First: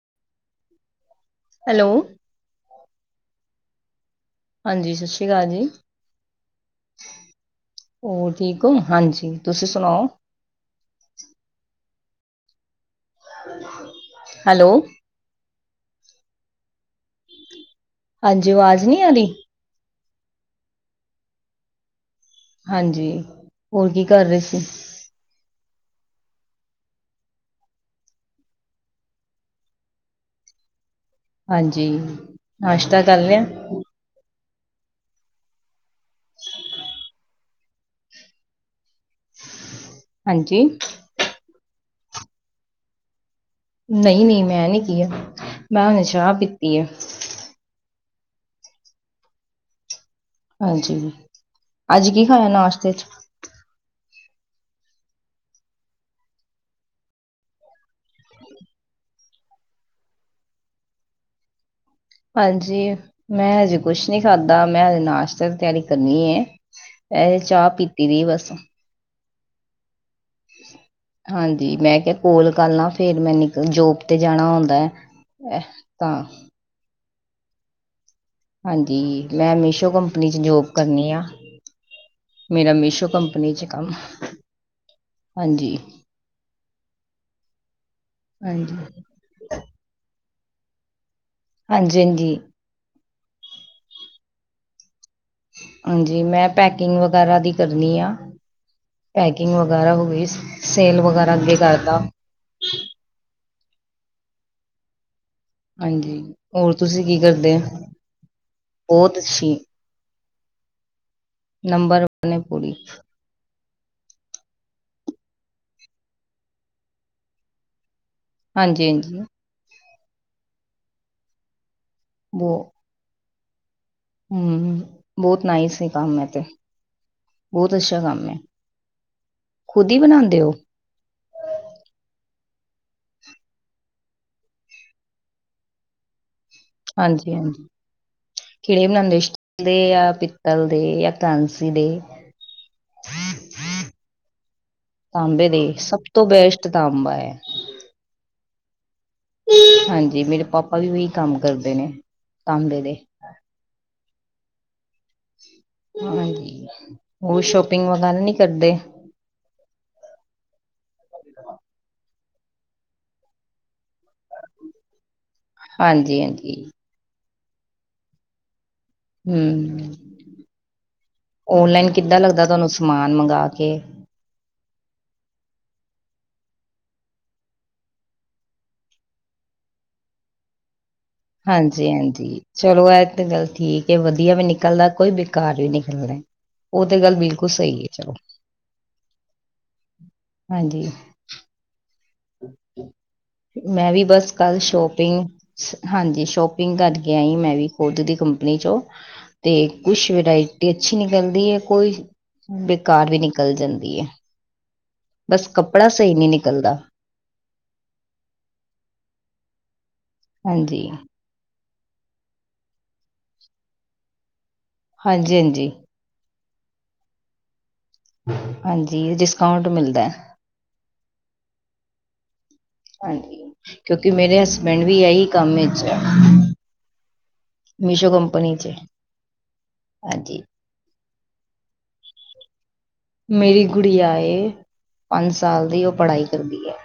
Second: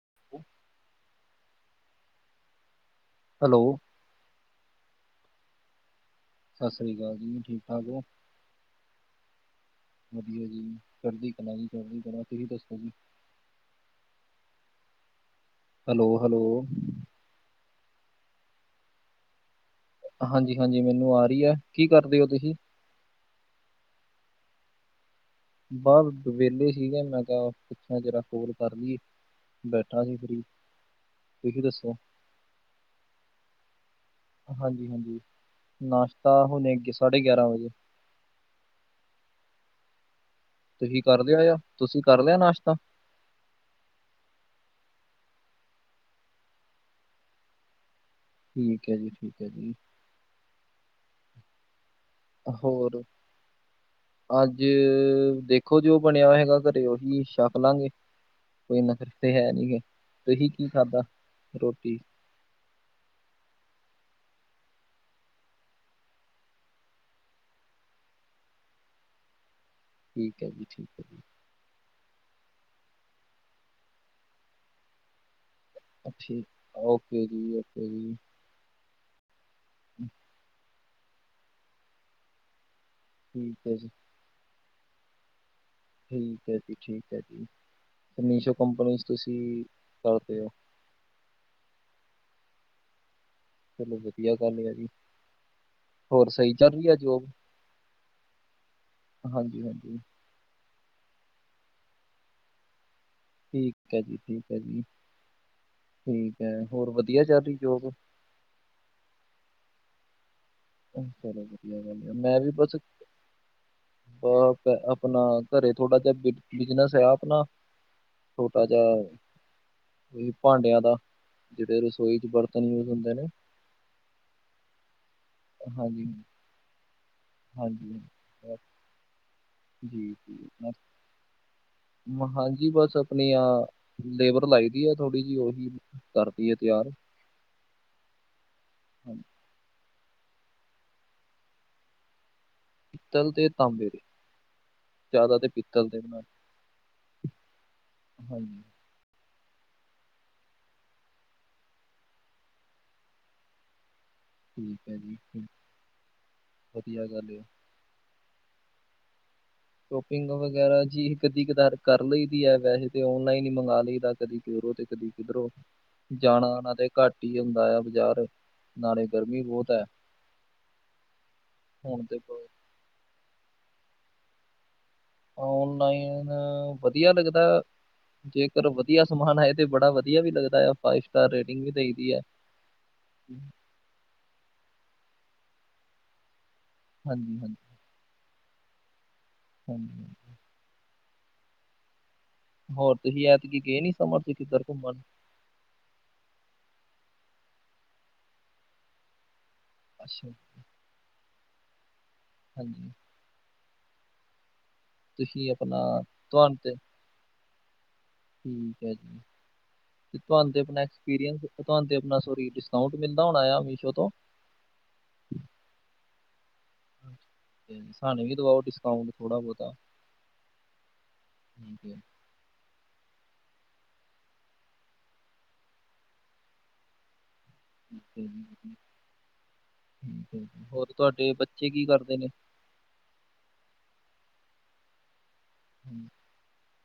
[unintelligible] Hello hello ਹਾਂਜੀ ਸਤਿ ਸ਼੍ਰੀ ਅਕਾਲ ਜੀ ਸਤਿ ਸ੍ਰੀ ਅਕਾਲ ਜੀ ਠੀਕ ਠਾਕ ਹੋ ਹੋਰ ਠੀਕ ਹੋ ਹਾਂਜੀ ਤੁਸੀਂ ਸੁਣਾਓ ਜੀ ਚੜਦੀ ਕਂਲਾ ਤੁਸੀ ਦੱਸੋ ਜੀ ਹੈਲੋ ਹੈਲੋ ਹੈਲੋ ਹਾਂਜੀ ਆਵਾਜ਼ ਨਹੀਂ ਆਦੀ। ਹਾਂਜੀ -ਹਾਂਜੀ ਮੈਨੂੰ ਆ ਰਹੀ ਹੈ ਕੀ ਕਰਦੇ ਹੋ ਤੁਸੀਂ? ਹਾਂਜੀ ਹੋਰ ਕੀ ਕਰ ਰਹੇ ਸੀ? ਬਸ ਵਿਹਲੇ ਸੀਗੇ ਮੈਂ ਕਿਹਾ ਪੁੱਛਿਆ ਜਰਾ ਫੋਨ ਕਰ ਲਈਏ। ਬੈਠਾ ਸੀ ਫਰੀ ਤੁਸੀਂ ਹਾਂਜੀ ਦੱਸੋ ਨਾਸ਼ਤਾ ਕਰ ਲਿਆ? ਹਾਂਜੀ- ਹਾਂਜੀ ਨਾਸ਼ਤਾ ਹੁਣੇ ਸਾਢੇ ਗਿਆਰਾਂ ਵਜੇ। ਹਾਂਜੀ! ਤੁ ਕਰ ਲਿਆ ਯ ਤੁਸੀਂ ਕਰ ਲਿਆ ਨਾਸ਼ਤਾ? ਨਹੀਂ ਨਹੀਂ ਮੈਂ ਨਹੀਂ ਕਿਹਾ ਮੈਂ ਹੁਨੇ ਚਾਹ ਪੀਤੀ ਹੈ ਠੀਕ ਹੈ ਜੀ ਠੀਕ ਹੈ ਜੀ ਹਾਂਜੀ ਅੱਜ ਕੀ? ਖਾਇਆ ਨਾਸ਼ਤੇ ਹੋਰ! ਚ ਅੱਜ ਦੇਖੋ ਜੋ ਬਣਿਆ ਹੈਗਾ ਘਰੇ ਉਹੀ ਛੱਕ ਲਾਂਗੇ। ਕੋਈ ਇੰਨਾ ਫਿਰ ਤੇ ਹੈ ਨੀ ਹੈ ਤੁਸੀਂ ਕੀ ਖਾਧਾ ਰੋਟੀ ਹਾਂਜੀ ਮੈਂ ਹਜੇ ਕੁਛ ਨੀ ਖਾਧਾ ਮੈਂ ਹਜੇ ਨਾਸ਼ਤੇ ਦੀ ਤਿਆਰੀ ਕਰਨੀ ਏ। ਐ ਚਾਹ ਪੀਤੀ ਦੀ ਬਸ ਠੀਕ ਹੈ ਜੀ- ਠੀਕ ਹੈ ਜੀ। ਹਾਂਜੀ ਮੈਂ ਕਿਹਾ ਕੋਲ ਕਰ ਲ ਆ ਫੇਰ ਮੈ ਨਿਕਲ ਜੋਬ ਤੇ ਜਾਣਾ ਹੁੰਦਾ ਏ। ਠੀਕ ਓਕੇ ਜੀ- ਓਕੇ ਜੀ। ਹਾਂਜੀ ਮੈਂ ਮੀਸ਼ੋ ਕੰਪਨੀ 'ਚ ਜੋਬ ਕਰਨੀ ਆ ਮੇਰਾ ਮੀਸ਼ੋ ਕੰਪਨੀ 'ਚ ਠੀਕ ਹੈ ਜੀ, ਕੰਮ ਹਾਂਜੀ। ਠੀਕ ਹੈ ਜੀ- ਠੀਕ ਹੈ ਜੀ ਅਤੇ ਮੀਸ਼ੋ ਹਾਂਜੀ ਕੰਪਨੀ 'ਚ ਤੁਸੀਂ ਕਰਦੇ ਹੋ। ਹਾਂਜੀ -ਹਾਂਜੀ ਚਲੋ ਵਧੀਆ ਗੱਲ ਆ ਜੀ। ਹਾਂਜੀ ਹੋਰ ਮੈਂ ਸਹੀ ਚੱਲ ਰਹੀ ਆ ਪੈਕਿੰਗ ਜੋਬ? ਵਗੈਰਾ ਦੀ ਕਰਨੀ ਆ। ਪੈਕਿੰਗ ਵਗੈਰਾ ਹਾਂਜੀ-ਹਾਂਜੀ, ਹੋ ਗਈ ਸੇਲ ਵਗੈਰਾ ਅੱਗੇ ਕਰਦਾ। ਠੀਕ ਹੈ ਜੀ- ਠੀਕ ਹੈ ਜੀ- ਹਾਂਜੀ ਠੀਕ ਹੈ ਹੋਰ ਤੁਸੀਂ ਕੀ ਵਧੀਆ ਚੱਲ ਰਹੀ ਕਰਦੇ ਜੋਬ ਬਹੁਤ ਅੱਛੀ। ਚਲੋ ਵਧੀਆ ਨੰਬਰ -ਵਧੀਆ ਵਨ ਹੈ ਮੈਂ ਵੀ ਪੂਰੀ ਬਸ ਆਪਣਾ ਘਰੇ ਥੋੜਾ ਜਿਹਾ ਬਿਜਨਸ ਹੈ ਆਪਣਾ ਛੋਟਾ ਹਾਂਜੀ ਜਿਹਾ ਹਾਂਜੀ ਹੀ ਭਾਂਡਿਆਂ ਦਾ ਜਿਹੜੇ ਰਸੋਈ 'ਚ ਬਰਤਨ ਮਿਲਦੇ ਨੇ। ਹੂੰ ਬਹੁਤ ਨਾਈਸ ਏ ਹਾਂਜੀ, ਕੰਮ ਏ ਤੇ ਬਹੁਤ ਹਾਂਜੀ। ਅੱਛਾ ਕੰਮ ਏ। ਹਾਂਜੀ ਜੀ ਜੀ ਮ [inaudible] ਹਾਂਜੀ ਬਸ ਆਪਣੀ ਆ ਲੇਬਰ ਲਾਈ ਦੀ ਆ ਥੋੜ੍ਹੀ ਜਿਹੀ ਉਹੀ ਕਰਦੀ ਏ ਤਿਆਰ ਹਾਂਜੀ -ਹਾਂਜੀ ਕਿਹੜੇ ਬਣਾਦੇ ਹਾਂਜੀ, ਸਟੀਲ ਜਾਂ ਪਿੱਤਲ ਦੇ ਜਾਂ ਕਾਂਸੀ ਦੇ ਪਿੱਤਲ ਤੇ ਤਾਂਬੇ ਦੇ ਜ਼ਿਆਦਾ ਤਾਂਬੇ ਤੇ ਦੇ ਪਿੱਤਲ ਸਭ ਬਣਾ ਤੋਂ ਬੈਸਟ ਤਾਂਬਾ ਐ। ਹਾਂਜੀ [inaudible] ਹਾਂਜੀ ਮੇਰੇ ਪਾਪਾ ਵੀ ਉਹੀ ਕੰਮ ਕਰਦੇ ਨੇ ਤਾਂਬੇ ਦੇ। ਠੀਕ ਹੈ ਜੀ। ਠੀਕ, ਹਾਂਜੀ ਵਧੀਆ ਗੱਲ ਉਹ ਆ ਸ਼ੋਪਿੰਗ ਵਗੈਰਾ ਨਹੀਂ ਕਰਦੇ। ਸ਼ੋਪਿੰਗ ਵਗੈਰਾ ਜੀ ਇਹ ਕਦੀ ਕਦਾਰ ਕਰ ਲਈ ਦੀ ਹੈ ਵੈਸੇ ਤਾਂ ਔਨਲਾਈਨ ਹੀ ਮੰਗਵਾ ਲਈਦਾ ਕਦੀ ਪਰੋ ਤੇ ਕਦੀ ਕਿਧਰੋਂ ਹਾਂਜੀ ਜਾਣਾ ਹਾਂਜੀ ਆਣਾ ਤੇ ਘੱਟ ਹੀ ਹੁੰਦਾ ਆ ਬਜ਼ਾਰ ਹੂੰ ਓਨਲਾਈਨ ਹੁਣ ਕਿੱਦਾਂ ਤੇ ਲੱਗਦਾ ਤੁਹਾਨੂੰ ਸਮਾਨ ਮੰਗਵਾ ਕੇ ਔਨਲਾਈਨ ਵਧੀਆ ਲੱਗਦਾ। ਜੇਕਰ ਵਧੀਆ ਸਮਾਨ ਹੈ ਤੇ ਬੜਾ ਵਧੀਆ ਵੀ ਲੱਗਦਾ ਆ। ਫਾਈਵ ਸਟਾਰ ਰੇਟਿੰਗ ਵੀ ਹਾਂਜੀ ਦੇਈ ਦੀ ਹੈ -ਹਾਂਜੀ ਚਲੋ ਇਹ ਤਾਂ ਗੱਲ ਠੀਕ ਜ ਵਧੀਆ ਵੀ ਨਿਕਲਦਾ ਕੋਈ ਬੇਕਾਰ ਵੀ ਨਿਕਲਦਾ। ਉਹ ਤੇ ਗੱਲ ਹਾਂਜੀ ਬਿਲਕੁਲ ਹਾਂਜੀ ਸਹੀ ਹੈ। ਚਲੋ, ਹਾਂਜੀ- ਹਾਂਜੀ। ਹਾਂਜੀ। ਹੋਰ ਤੁਸੀਂ ਐਤਕੀ ਗਏ ਮੈਂ ਨੀ ਵੀ ਸਮਰ ਬਸ ਚ ਕੱਲ ਕਿੱਧਰ ਘੁੰਮਣ? ਸ਼ੋਪਿੰਗ ਸ ਹਾਂਜੀ ਸ਼ੋਪਿੰਗ ਕਰਕੇ ਆਈ ਮੈਂ ਵੀ ਖੁਦ ਦੀ ਕੰਪਨੀ 'ਚੋਂ ਤੇ ਕੁਛ ਅੱਛਾ ਵਰਾਇਟੀ ਅੱਛੀ ਨਿਕਲਦੀ ਹੈ ਕੋਈ ਹਾਂਜੀ ਬੇਕਾਰ ਵੀ ਨਿਕਲ ਜਾਂਦੀ ਹੈ। ਬਸ ਤੁਸੀਂ ਆਪਣਾ ਕੱਪੜਾ ਸਹੀ ਨਹੀਂ ਤੁਹਾਨੂੰ ਤੇ ਨਿਕਲਦਾ। ਠੀਕ ਹੈ ਜੀ ਤੇ ਤੁਹਾਨੂੰ ਤੇ ਆਪਣਾ ਹਾਂਜੀ ਐਕਸਪੀਰੀਅੰਸ ਤੁਹਾਨੂੰ ਆਪਣਾ ਸੋਰੀ ਡਿਸਕਾਊਂਟ ਮਿਲਦਾ ਹੋਣਾ ਆ ਮੀਸ਼ੋ ਤੋਂ ਹਾਂਜੀ- ਹਾਂਜੀ ਤੇ ਸਾਨੂੰ ਵੀ ਦਵਾਓ ਡਿਸਕਾਊਂਟ ਹਾਂਜੀ ਥੋੜ੍ਹਾ ਡਿਸਕਾਊਂਟ ਬਹੁਤਾ ਮਿਲਦਾ ਹੈ ਹਾਂਜੀ ਹਾਂਜੀ। ਕਿਉਂਕਿ ਮੇਰੇ ਹਸਬੈਂਡ ਵੀ ਇਹੀ ਕੰਮ ਵਿਚ ਏ। 'ਚ ਹਾਂਜੀ ਹੋਰ ਤੁਹਾਡੇ ਬੱਚੇ ਕੀ ਕਰਦੇ ਨੇ? ਮੇਰੀ ਗੁੜੀ ਆਏ। ਪੰਜ ਸਾਲ ਦੀ ਉਹ ਹਮ, ਪੜ੍ਹਾਈ ਵਧਿਆ।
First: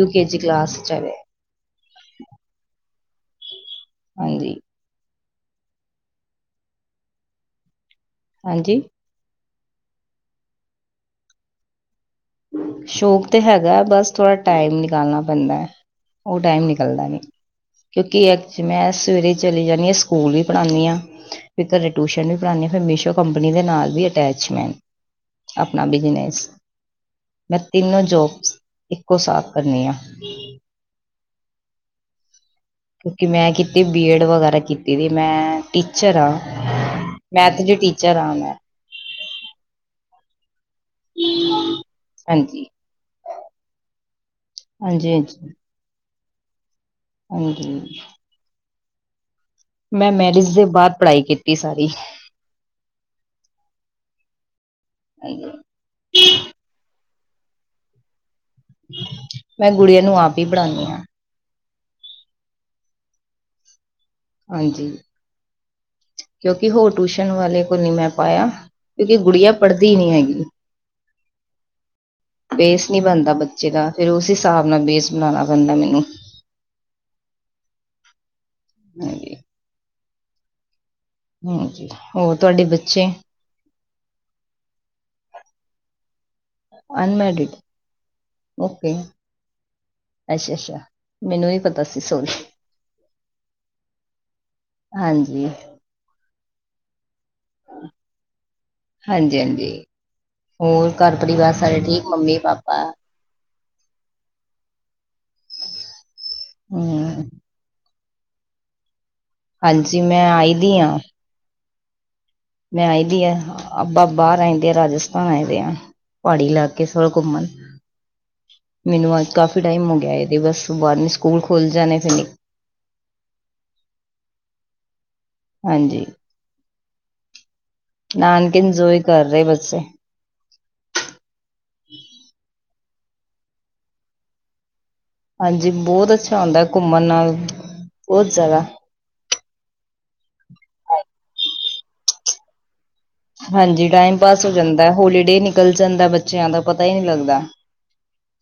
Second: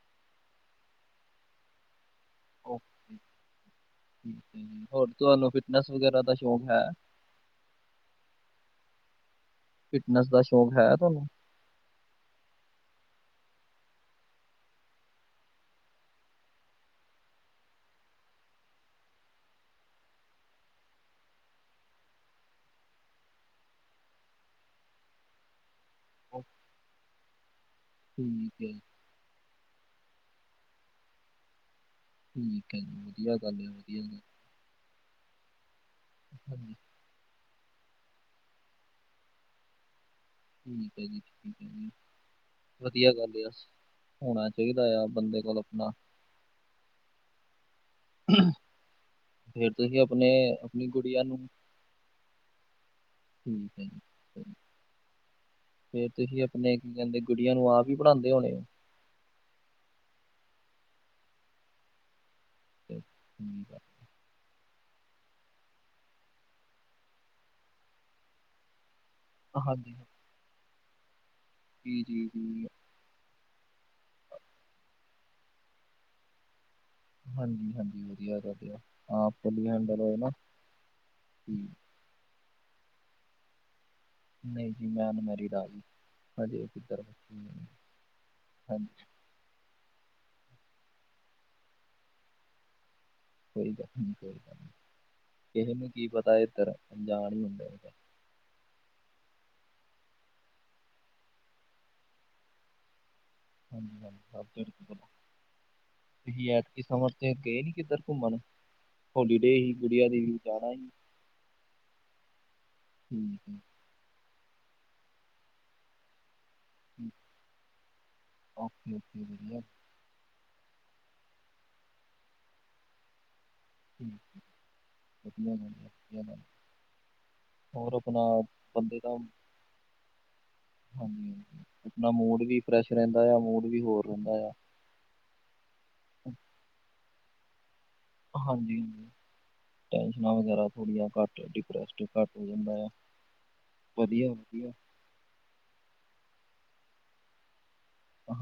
ਯੂਕੇ ਜੀ ਕਲਾਸ ਚ' ਹਾਂਜੀ ਹੋਰ ਤੁਹਾਨੂੰ ਫਿਟਨੈਸ ਵਗੈਰਾ ਦਾ ਸ਼ੌਂਕ ਹੈ। ਹਾਂਜੀ। ਫਿਟਨੈਸ ਦਾ ਸ਼ੌਕ ਹੈ ਤੁਹਾਨੂੰ? ਸ਼ੌਕ ਤੇ ਹੈਗਾ। ਬਸ ਥੋੜ੍ਹਾ ਟਾਈਮ ਨਿਕਾਲਣਾ ਪੈਂਦਾ ਹੈ। ਉਹ ਟਾਈਮ ਨਿਕਲਦਾ ਨਹੀਂ। ਕਿਉਂਕਿ ਅ ਮੈਂ ਸਵੇਰੇ ਚਲੀ ਜਾਂਦੀ ਹਾਂ ਸਕੂਲ ਵੀ ਪੜ੍ਹਾਂਦੀ ਹਾਂ। ਫਿਰ ਘਰੇ ਟਿਊਸ਼ਨ ਵੀ ਪੜ੍ਹਾਨਣੀ ਆ। ਫਿਰ ਮੀਸ਼ੋ ਕੰਪਨੀ ਦੇ ਨਾਲ ਵੀ ਅਟੈਚਮੈਂਟ ਆਪਣਾ ਬਜਨਸ। ਓਕੇ, ਮੈਂ ਤਿੰਨੋ ਠੀਕ ਜੋਬਸ ਹੈ ਇੱਕੋ ਸਾਥ ਕਰਨੀ ਆ। ਠੀਕ ਹੈ ਜੀ। ਕਿਉਂਕਿ ਵਧੀਆ ਮੈਂ ਗੱਲ ਹੈ ਕਿਤੇ ਵਧੀਆ ਬੀ ਗੱਲ ਹੈ। ਐਡ ਵਗੈਰਾ ਕੀਤੀ ਦੀ ਮੈਂ ਟੀਚਰ ਹਾਂਜੀ ਹਾਂ। ਮੈਥ ਜ ਟੀਚਰ ਆ ਮੈਂ। ਠੀਕ ਹੈ ਜੀ, ਠੀਕ ਹੈ ਜੀ ਹਾਂਜੀ ਵਧੀਆ ਗੱਲ ਆ। ਹੋਣਾ ਚਾਹੀਦਾ ਆ ਹਾਂਜੀ- ਬੰਦੇ ਹਾਂਜੀ। ਕੋਲ ਆਪਣਾ ਹਾਂਜੀ। ਫੇਰ ਤੁਸੀਂ ਮੈਂ ਆਪਣੇ ਮੈਰਿਜ ਦੇ ਆਪਣੀ ਬਾਅਦ ਪੜ੍ਹਾਈ ਗੁੜੀਆਂ ਨੂੰ ਕੀਤੀ ਸਾਰੀ। ਠੀਕ ਹੈ ਜੀ, ਹਾਂ, ਫੇਰ ਤੁਸੀਂ ਆਪਣੇ ਕੀ ਕਹਿੰਦੇ ਗੁੜੀਆਂ ਨੂੰ ਆਪ ਹੀ ਪੜਉਂਦੇ ਹੋਣੇ। ਹੋ ਮੈਂ ਗੁੜੀਆਂ ਨੂੰ ਆਪ ਹੀ ਪੜਣਾਉਦੀ ਹਾਂ। ਅਤੇ ਠੀਕ ਆ। ਹਾਂਜੀ। ਕਿਉਂਕਿ ਹੋਰ ਟਊਸ਼ਨ ਵਾਲੇ ਕੋਲ ਨ ਮੈਂ ਪਾਇਆ। ਕਿਉਂਕਿ ਗੁੜੀਆਂ ਆ ਪੜ੍ਹਦੀ ਹਾਂਜੀ ਹੀ ਨਹੀਂ ਹੈਗੀ। ਜੀ, ਜੀ, ਜੀ। ਬੇਸ ਨਹੀਂ ਬਣਦਾ ਬੱਚੇ ਦਾ ਫਿਰ ਉਸ ਹਿਸਾਬ ਨਾਲ ਬੇਸ ਬਣਾਉਣਾ ਪੈਂਦਾ ਮੈਨੂੰ। ਹਾਂਜੀ- ਹਾਂਜੀ ਵਧੀਆ ਹਾਂਜੀ -ਵਧੀਆ ਹਡਲ ਹੋਏ ਨਾ। ਠੀਕ। ਹਾਂਜੀ। ਹੋਰ ਤੁਹਾਡੇ ਬੱਚੇ ਨਹੀਂ ਜੀ, ਮੈਂ ਅਨਮੈਰੀਿਡ ਆ। ਗਈ ਹਜੇ ਉਹ ਕਿੱਰ ਅਨਮੈਰਿਡ ਹਾਂਜੀ। ਓਕੇ ਅੱਛਾ- ਅੱਛਾ ਮੈਨੂੰ ਹੀ ਪਤਾ ਸੀ ਸੋਨ। ਕੋਈ ਗੱਲ ਨਹੀਂ ਕੋਈ ਗੱਲ ਨਹੀਂ ਹਾਂਜੀ ਕਿਸੇ ਨੂੰ ਕੀ ਪਤਾ ਇਧਰ ਅਣਜਾਣ ਹੁੰਦੀ। ਹ [inaudible] ਹਾਂਜੀ- ਹਾਂਜੀ ਹੋਰ ਘਰ ਪਰਿਵਾਰ ਸਾਰੇ ਠੀਕ। Mummy -papa. ਹਾਂਜੀ ਹਾਂਜੀ ਸੋ ਤੁਸੀਂ ਐਤਕ ਸਮਰ ਹਮ ਤੇ ਗਏ ਨੀ ਕਿੱਧਰ ਘੁੰਮਣ ਹੋਲੀਡੇ ਹੀ ਹਾਂਜੀ ਗੁੜਆ ਦੇ ਮੈਂ ਹੀ ਆਈ ਜਾਣਾ ਦੀ ਹੀ ਹਾਂ ਮੈਂ ਆਈਦੀ ਆ ਠੀਕ ਹੈ ਆਪ ਬਾਹਰ ਆਈਦੇ ਆ ਰਾਜਸਥਾਨ ਆਏਦੇ ਆ। ਪਹਾੜੀ ਇਲਾਕੇ ਠੀਕ ਘੁੰਮਣ ਓਕੇ ਮੈਨੂੰ ਓਕੇ ਅੱਜ ਕਾਫੀ ਵਧੀਆ ਟਾਈਮ ਹੋ ਗਿਆ ਬਸ ਬਾਹਰਨੀ ਸਕੂਲ ਖੁਲ ਜਾਣੇ ਫਿਰ। ਠੀਕਧਆਆ ਹਾਂਜੀ [unintelligible] ਨਾਨਕਣ ੲਨਜੋ ਹੀ ਕਰ ਰਹੇ ਬੱਚੇ। ਹਾਂਜੀ- ਹਾਂਜੀ ਆਪਣਾ ਮੂਡ ਵੀ ਫਰੈਸ਼ ਰਹਿੰਦਾ ਆ ਮੂਡ ਵੀ ਹੋਰ ਰਹਿੰਦਾ ਆ। ਹਾਂਜੀ, ਬਹੁਤ ਅੱਛਾ ਆਉਂਦਾ ਹੈ ਘੁੰਮਣ ਨਾਲ। ਬਹੁਤ ਜ਼ਿਆਦਾ ਹਾਂਜੀ- ਹਾਂਜੀ ਟੈਸ਼ਨਾਂ ਵਗੈਰਾ ਥੋੜੀਆਂ ਘੱਟ ਡਿਪਰੈਸਡ ਘੱਟ ਹੋ ਜਾਂਦਾ ਆ। ਹਾਂਜੀ। ਟਾਈਮ ਵਧੀਆ ਪਾਸ ਹੋ ਵਧੀਆ ਜਾਂਦਾ ਹੋਲੀਡੇ ਨਿਕਲ ਜਾਂਦਾ ਬੱਚਿਆਂ ਦਾ ਪਤਾ ਹੀ ਨਹੀਂ ਲੱਗਦਾ।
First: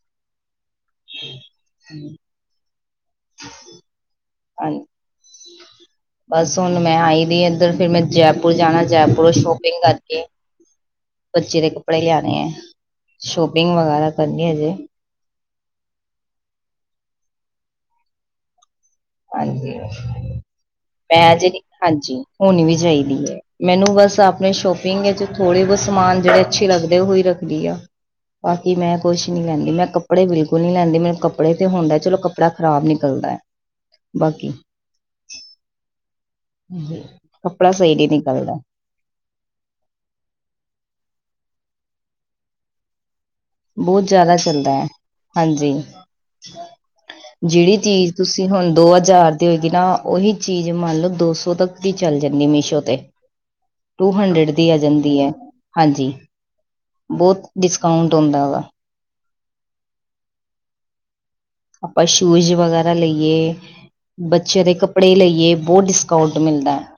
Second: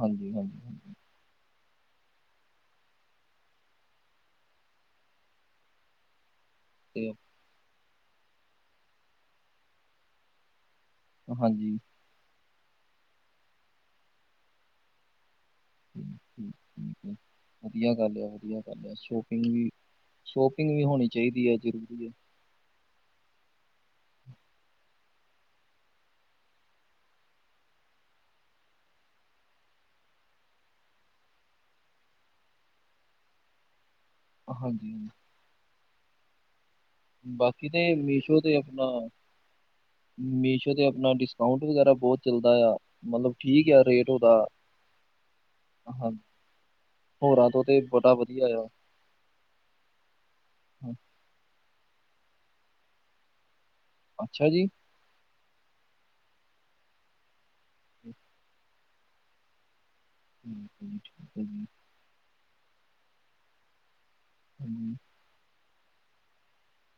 ਹਾਂਜੀ- ਹਾਂਜੀ। ਹਾਂਜੀ ਅ [unintelligible] ਬਸ ਹੁਣ ਮੈਂ ਤੇ ਆਈ ਦੀ ਇੱਧਰ ਫਿਰ ਮੈਂ ਜੈਪੁਰ ਜਾਣਾ। ਜੈਪੁਰ ਸ਼ੋਪਿੰਗ ਕਰਕੇ ਬੱਚੇ ਦੇ ਹਾਂਜੀ ਕੱਪੜੇ ਲਿਆਣੇ ਹੈ ਸ਼ੋਪਿੰਗ ਵਗੈਰਾ ਕਰਨੀ ਹੈਜੇ ਠੀਕ ਵਧੀਆ ਗੱਲ ਹੈ ਵਧੀਆ ਗੱਲ ਹੈ ਸ਼ੋਪਿੰਗ ਵੀ ਹਾਂਜੀ ਸ਼ੋਪਿੰਗ ਵੀ ਹੋਣੀ ਮੈਂ ਚਾਹੀਦੀ ਅਜੇ ਹੈ ਨੀ- ਜ਼ਰੂਰੀ ਹੈ ਹਾਂਜੀ ਹੋਣੀ ਵੀ ਚਾਹੀਦੀ ਹੈ ਮੈਨੂੰ ਬਸ ਆਪਣੇ ਸ਼ੋਪਿੰਗ ਵਿੱਚ ਥੋੜ੍ਹੇ ਬਹੁਤ ਸਮਾਨ ਜਿਹੜੇ ਅੱਛੇ ਲੱਗਦੇ ਹੋਈ ਰੱਖਦੀ ਆ ਬਾਕੀ ਮੈਂ ਕੁਛ ਨੀ ਲੈਂਦੀ ਮੈਂ ਕੱਪੜੇ ਬਿਲਕੁਲ ਨੀ ਲੈਂਦੀ ਮੈਨੂੰ ਕੱਪੜੇ ਤੇ ਹੁੰਦਾ ਚਲੋ ਕੱਪੜਾ ਖਰਾਬ ਨਿਕਲਦਾ ਬਾਕੀ ਹਾਂਜੀ ਹਾਂਜੀ ਬਾਕੀ ਕੱਪੜਾ ਸਹੀ ਤੇ ਨਹੀਂ ਮੀਸ਼ੋ ਨਿਕਲਦਾ ਤੇ ਆਪਣਾ ਮੀਸ਼ੋ 'ਤੇ ਆਪਣਾ ਡਿਸਕਾਊਂਟ ਵਗੈਰਾ ਬਹੁਤ ਚੱਲਦਾ ਆ ਮਤਲਬ ਠੀਕ ਆ ਬਹੁਤ ਰੇਟ ਉਹਦਾ ਜ਼ਿਆਦਾ ਚੱਲਦਾ ਹੈ ਹਾਂਜੀ ਹਾਂ ਹੋਰਾਂ ਤੋਂ ਜਿਹੜੀ ਤੇ ਚੀਜ਼ ਬੜਾ ਵਧੀਆ ਤੁਸੀਂ ਆ ਹੁਣ ਦੋ ਹਜ਼ਾਰ ਤੇ ਹੋਏਗੀ ਨਾ ਉਹੀ ਚੀਜ਼ ਹਾਂ, ਮੰਨ ਲਓ ਦੋ ਸੌ ਤੱਕ ਦੀ ਚੱਲ ਜਾਂਦੀ ਮੀਸ਼ੋ ਤੇ, ਟੂ ਅੱਛਾ ਹੰਡਰਡ ਜੀ ਦੀ ਆ ਜਾਂਦੀ ਹੈ ਹਾਂਜੀ ਬਹੁਤ ਡਿਸਕਾਊਂਟ ਠੀਕ ਹੁੰਦਾ ਵਾ ਹੂੰ ਆਪਾਂ ਸ਼ੂਜ ਵਗੈਰਾ ਲਈਏ ਬੱਚਿਆਂ ਦੇ ਹਾਂਜੀ ਕੱਪੜੇ ਲਈਏ ਬਹੁਤ ਡਿਸਕਾਊਂਟ ਮਿਲਦਾ ਹੈ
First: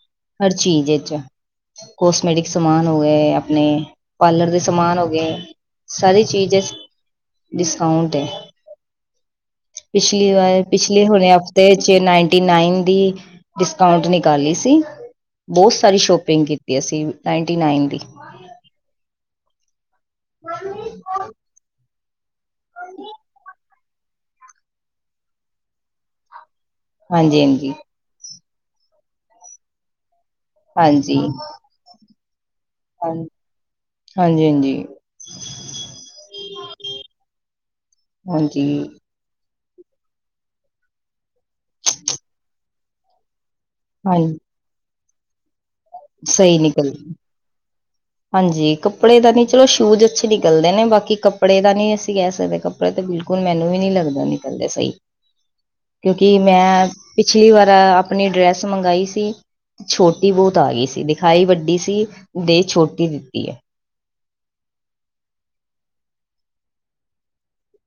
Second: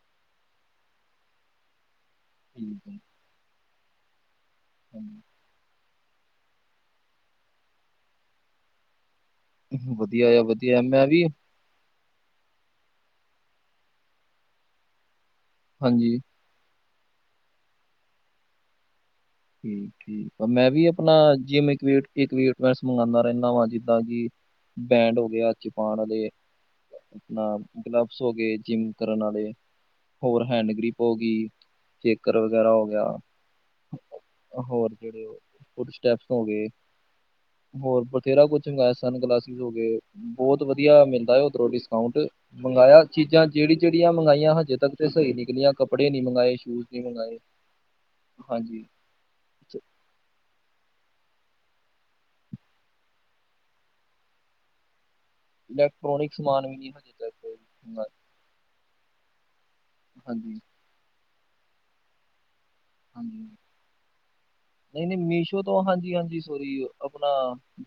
ਹਰ ਚੀਜ਼ ਵਿੱਚ ਕੋਸਮੈਟਿਕ ਸਮਾਨ ਠੀਕ ਹੈ ਹੋ ਗਏ ਆਪਣੇ ਪਾਰਲਰ ਦੇ ਸਮਾਨ ਹੋ ਹਾਂਜੀ ਗਏ ਸਾਰੀ ਚੀਜ਼ ਡਿਸਕਾਊਂਟ ਹੈ ਵਧੀਆ ਪਿਛਲੀ ਆ ਵਾਰ ਵਧੀਆ ਆ। ਮੈਂ ਪਿਛਲੇ ਵੀ ਹੋਣੇ ਆਪ ਤੇ ਚੇ ਨਾਈਨਟੀ ਨਾਈਨ ਦੀ ਡਿਸਕਾਊਟ ਨਿਕਾਲੀ ਸੀ ਬਹੁਤ ਸਾਰੀ ਹਾਂਜੀ ਸ਼ੋਪਿੰਗ ਕੀਤੀ ਅਸੀਂ ਨਾਈਨਟੀ ਨਾਈਨ ਦੀ ਠੀਕ ਠੀਕ ਆ ਮੈਂ ਵੀ ਆਪਣਾ ਜਿਵੇੈਂਸ ਮੰਗਵਾਉਂਦਾ ਰਹਿੰਦਾ ਵਾਂ ਜਿੱਦਾਂ ਕਿ ਬੈਂਡ ਹੋ ਗਿਆ ਚਪਾਨ ਵਾਲੇ ਹਾਂਜੀ ਆਪਣਾ ਹਾਂਜੀ ਕਲੱਬਸ ਹੋ ਗਏ ਜਿੰਮ ਕਰਨ ਵਾਲੇ ਹੋਰ ਹੈਂਡ ਗ੍ਰਿਪ ਹੋ ਹਾਂਜੀ ਗਈ ਚੇਕਰ ਵਗੈਰਾ ਹੋ ਗਿਆ ਹਾਂਜੀ ਹਾਂਜੀ ਹਾਂਜੀ ਹੋਰ ਜਿਹੜੇ ਸਟੈਪਸ ਹੋ ਗਏ ਹੋਰ ਬਥੇਰਾ ਕੁਛ ਹਾਂਜੀ ਮਗਾਇਆ ਸਨ ਗਲਾਸ ਹੋਗੇ ਬਹੁਤ ਵਧੀਆ ਮਿਲਦਾ ਹੈ ਉਹ ਡਿਸਕਾਊਂਟ ਮੰਗਾਇਆ ਚੀਜ਼ਾਂ ਜਿਹੜੀ ਜਿਹੜੀਆਂ ਹਾਂਜੀ ਮੰਗਾਈਆਂ ਹਜੇ ਤੱਕ ਤੇ ਸਹੀ ਨਿਕਲੀਆਂ ਕੱਪੜੇ ਨਹੀਂੀ ਮੰਗਵਾਏ ਸਹੀ ਸ਼ੂਜ ਨਿਕਲ ਨਹੀਂੀ ਮੰਗਵਾਏ ਹਾਂਜੀ ਕੱਪੜੇ ਦਾ ਨਹੀਂ ਚਲੋ ਸ਼ੂਜ਼ ਅੱਛੇ ਨਿਕਲਦੇ ਨੇ ਬਾਕੀ ਕੱਪ ਕੱਪੜੇ ਦਾ ਨਹੀਂ ਅਸੀਂ ਕਹਿ ਸਕਦੇ ਕੱਪੜੇ ਤੇ ਬਿਲਕੁਲ ਮੈਨੂੰ ਵੀ ਨਹੀਂ ਲੱਗਦਾ ਨਿਕਲਦੇ ਸਹੀ ਇਲੈਕਟ੍ਰੋਨਿਕ ਕਿਉਂਕਿ ਸਮਾਨ ਵੀ ਮੈਂ ਨੀ ਹਜੇ ਤੱਕ ਪਿਛਲੀ ਵਾਰ ਮੰਗਾਇਆ। ਆਪਣੀ ਡਰੈਸ ਮੰਗਾਈ ਸੀ ਛੋਟੀ ਬਹੁਤ ਹਾਂਜੀ ਆ ਗਈ ਸੀ ਦਿਖਾਈ ਵੱਡੀ ਸੀ ਦੇ ਛੋਟੀ ਹਾਂਜੀ ਦਿੱਤੀ ਹੈ ਨਹੀਂ ਨਹੀਂ ਮੀਸ਼ੋ ਤੋਂ ਹਾਂਜੀ ਹਾਂਜੀ ਸੋਰੀ ਆਪਣਾ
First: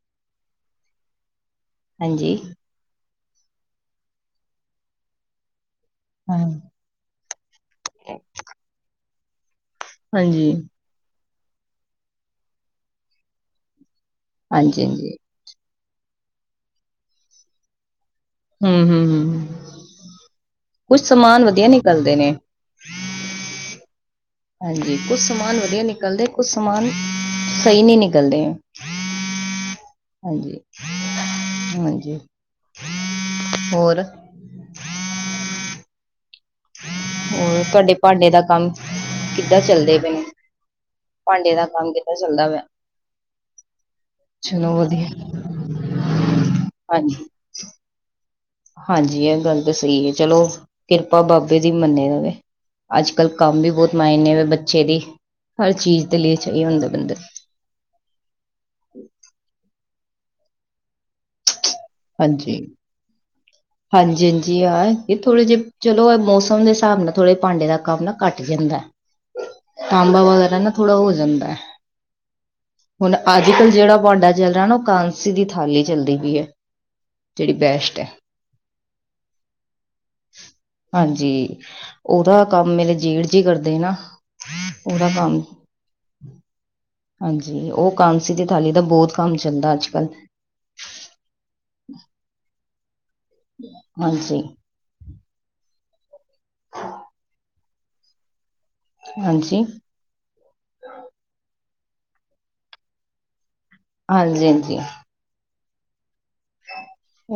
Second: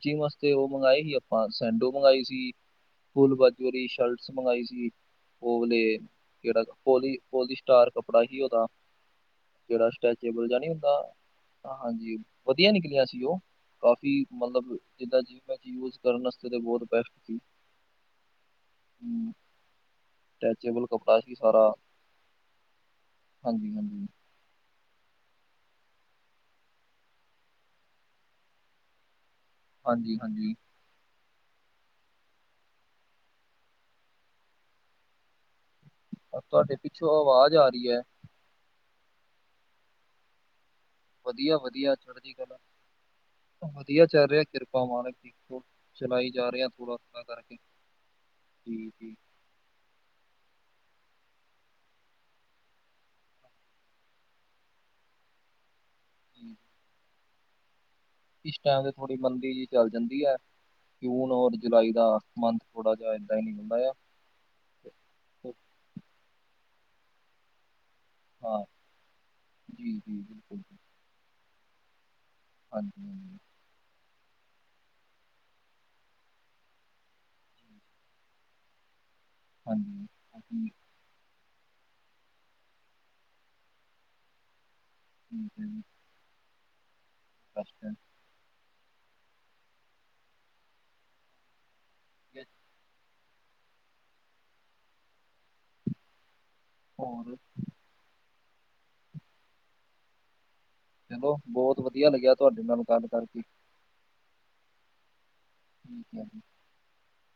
ਜਿਮ ਵਾਸਤੇ ਉਹ ਮੰਗਵਾਏ ਹੀ ਆਪਾਂ ਸੈਂਡੋ ਮੰਗਵਾਈ ਹਾਂਜੀ ਸੀ ਫੁਲ ਬਾਜ਼ੀ ਸ਼ਰਟਸ ਮੰਗਵਾਈ ਸੀ ਉਹਲੇ ਹਾਂ। ਕਿਹੜਾ ਪੋਲੀ ਪੋਲੀ ਸਟਾਰ ਕੱਪੜਾ ਹੀ ਉਹਦਾ ਜਿਹੜਾ ਸਟੈਚੇਬਲ ਹਾਂਜੀ। ਜਾਂ ਨਹੀ ਹੁੰਦਾ ਹਾਂਜੀ, ਵਧੀਆ ਨਿਕਲਿਆਂ ਸੀ ਉਹ ਕਾਫੀ ਮਤਲਬ ਹਾਂਜੀ-ਹਾਂਜੀ। ਜਿੱਦਾਂ ਜਿ ਯ ਕਰਨ ਵਾਸਤੇ ਤੇ ਬਹੁਤ ਬੈਸਟ ਸੀ ਹੂੰ ਹੂੰ ਹੂੰ ਟੈਚੇਬਲ ਕੁਛ ਕੱਪੜਾ ਸੀ ਸਮਾਨ ਵਧੀਆ ਨਿਕਲਦੇ ਨੇ ਹਾਂਜੀ ਹਾਂਜੀ ਹਾਂਜੀ ਕੁਛ ਸਮਾਨ ਵਧੀਆ ਨਿਕਲਦੇ ਕੁਛ ਸਮਾਨ ਸਹੀ ਨਹੀਂੀ ਨਿਕਲਦੇ ਹੈ ਹਾਂ ਹਾਂਜੀ-ਹਾਂਜੀ। ਹਾਂਜੀ ਹਾਂਜੀ ਹੋਰ ਤੁਹਾਡੇ ਪਿੱਛੋਂ ਆਵਾਜ਼ ਹੋਰ ਆ ਰਹੀ ਤੁਹਾਡੇ ਹੈ ਭਾਂਡੇ ਦਾ ਕੰਮ ਕਿੱਦਾਂ ਚੱਲਦੇ ਪੈਨੂੰ ਵਧੀਆ ਵਧੀਆ ਚੜ੍ਹ ਜ ਗੱਲ ਆ ਵਧੀਆ ਚੱਲ ਰਿਹਾ ਚਲੋ ਕਿਰਪਾ ਵਧੀਆ, ਮਾਲਕ ਜ ਚਲਾਈ ਜਾ ਰਿਹਾ ਥੋੜ੍ਹਾ ਥੋੜ੍ਹਾ ਕਰਕੇ ਜੀ-ਜੀ। ਹਾਂਜੀ ਇਹ ਗੱਲ ਤਾਂ ਸਹੀ ਹੈ ਚਲੋ ਕਿਰਪਾ ਬਾਬੇ ਦੀ ਮੰਨੇ ਜਾਵੇ ਅੱਜ ਕੱਲ੍ਹ ਕੰਮ ਵੀ ਬਹੁਤ ਮਾਇਨੇ ਵ ਬੱਚੇ ਦੀ, ਹਰ ਚੀਜ਼ ਦੇ ਲਈ ਸਹੀ ਹੁੰਦਾ ਬੰਦੇ ਇਸ ਟਾਈਮ ਤੇ ਥੋੜ੍ਹੀ ਮੰਦੀ ਜਿਹੀ ਚੱਲ ਜਾਂਦੀ ਹੈ ਜੂਨ ਔਰ ਜੁਲਾਈ ਜਾਂ ਮਨ ਹਾਂਜੀ। ਥੋੜਾ ਜਹਾ ਏਦਾਂ ਹੀ ਹੁੰਦਾ ਆ ਜੀ ਹ ਇਹ ਥੋੜੇ ਜਿਹੇ ਚਲੋ ਮੌਸਮ ਦੇ ਹਿਸਾਬ ਨਾਲ ਥੋੜੇ ਭਾਂਡੇ ਦਾ ਕੰਮ ਨਾ ਘੱਟ ਹਾਂ ਜਾਂਦਾ ਜੀ-ਜੀ ਤਾਂਬਾ ਵਗੈਰਾ ਬਿਲਕੁਲ ਨਾ ਥੋੜਾ ਹੋ ਜਾਂਦਾ ਹੈ ਹੁਣ ਹਾਂਜੀ-ਹਾਂਜੀ, ਅੱਜ ਕੱਲ੍ਹ ਜਿਹੜਾ ਤੁਹਾਡਾ ਚੱਲ ਰਿਹਾ ਨਾ ਉਹ ਕਾਂਸੀ ਦੀ ਥਾਲੀ ਚੱਲਦੀ ਪਈ ਹੈ। ਜਿਹੜੀ ਬੈਸਟ ਹੈ। ਹਾਂਜੀ ਹੀ ਹਾਂਜੀ, ਉਹਦਾ ਕੰਮ ਮੇਰੇ ਜੇਠ ਜੀ ਕਰਦੇ ਨਾ ਪੂਰਾ ਕੰਮ ਠੀਕ ਹੈ ਜੀ। ਹਾਂਜੀ ਉਹ ਕਾਂਸੀ ਦੀ ਥਾਲੀ ਦਾ ਬਹੁਤ ਕੰਮ ਚੱਲਦਾ ਅੱਜ ਕੱਲ੍ਹ। ਠੀ ਹਾਂਜੀ ਹੋਰ ਹਾਂਜੀ ਚਲੋ, ਬਹੁਤ ਵਧੀਆ ਲੱਗਿਆ ਤੁਹਾਡੇ ਨਾਲ ਗੱਲ ਕਰਕੇ ਹਾਂਜੀ -ਹਾਂਜੀ। ਠੀਕ ਹੈ ਜੀ।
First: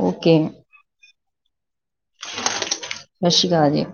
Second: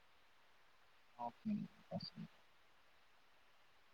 ਓਕੇ ਓਕੇ ਬ ਸਤਿ ਸ਼੍ਰੀ ਅਕਾਲ ਜੀ।